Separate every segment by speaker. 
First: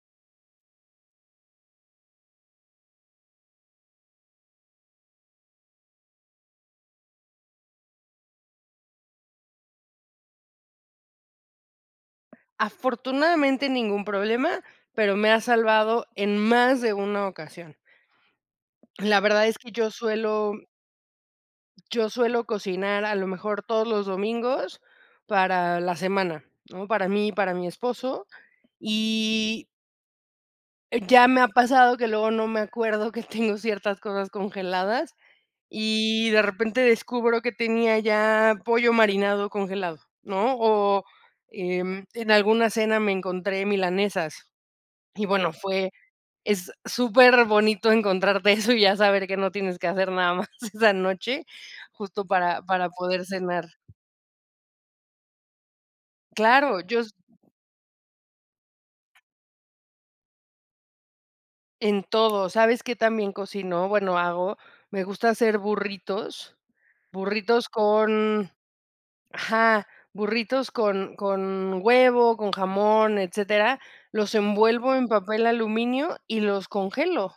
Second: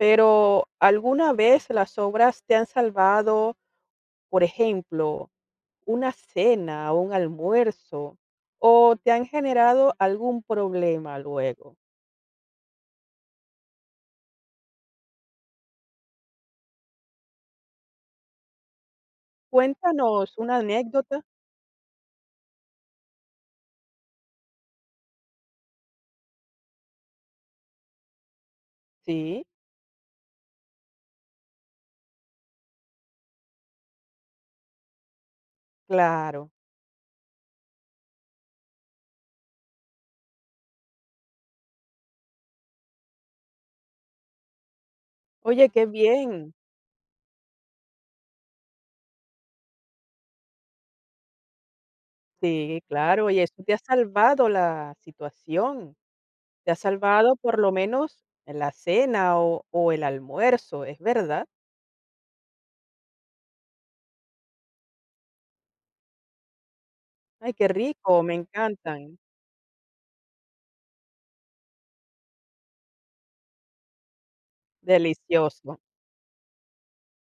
Speaker 1: Pero, ¿alguna vez las obras te han salvado, por ejemplo, una cena, un almuerzo, o te han generado algún problema luego?
Speaker 2: Afortunadamente ningún problema, pero me ha salvado en más de una ocasión. La verdad es que yo
Speaker 1: Cuéntanos
Speaker 2: suelo
Speaker 1: una anécdota.
Speaker 2: yo suelo cocinar, a lo mejor, todos los domingos para la semana, ¿no? Para mí y para mi esposo,
Speaker 1: Sí.
Speaker 2: y ya me ha pasado que luego no me acuerdo que tengo ciertas cosas congeladas, y de
Speaker 1: Claro.
Speaker 2: repente descubro que tenía ya pollo marinado congelado, ¿no? O en, en alguna cena me encontré milanesas. Y, bueno,
Speaker 1: Oye, qué
Speaker 2: fue,
Speaker 1: bien.
Speaker 2: es superbonito encontrarte eso, y ya saber que no tienes que hacer nada más esa noche, justo, para
Speaker 1: Sí,
Speaker 2: para poder
Speaker 1: claro, y eso
Speaker 2: cenar.
Speaker 1: te ha salvado la situación, te ha
Speaker 2: Claro, yo s
Speaker 1: salvado, por lo menos, la cena, o o el almuerzo, es verdad.
Speaker 2: en todo. ¿Sabes qué tan bien cocino?, bueno, hago. Me gusta hacer burritos,
Speaker 1: Ay,
Speaker 2: burritos
Speaker 1: qué rico, me
Speaker 2: con
Speaker 1: encantan.
Speaker 2: ajá, burritos con con huevo, con jamón, etcétera, los envuelvo en papel
Speaker 1: Delicioso.
Speaker 2: aluminio y los congelo.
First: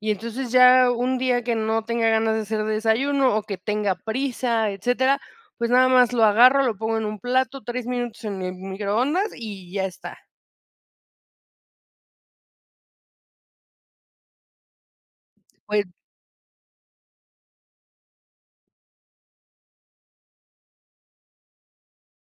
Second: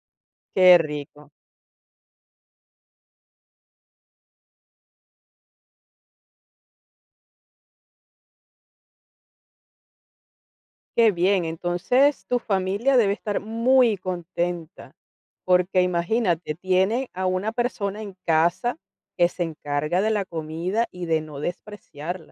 Speaker 2: Y entonces
Speaker 1: Qué
Speaker 2: ya un
Speaker 1: rico.
Speaker 2: día que no tenga ganas de hacer desayuno, o que tenga prisa, etcétera, pues, nada más lo agarro, lo pongo en un plato, 3 minutos en el mi microondas y ya está.
Speaker 1: Qué bien. Entonces, tu familia debe estar muy contenta, porque,
Speaker 2: Oye.
Speaker 1: imagínate, tiene a una persona en casa que se encarga de la comida, y de no despreciarla.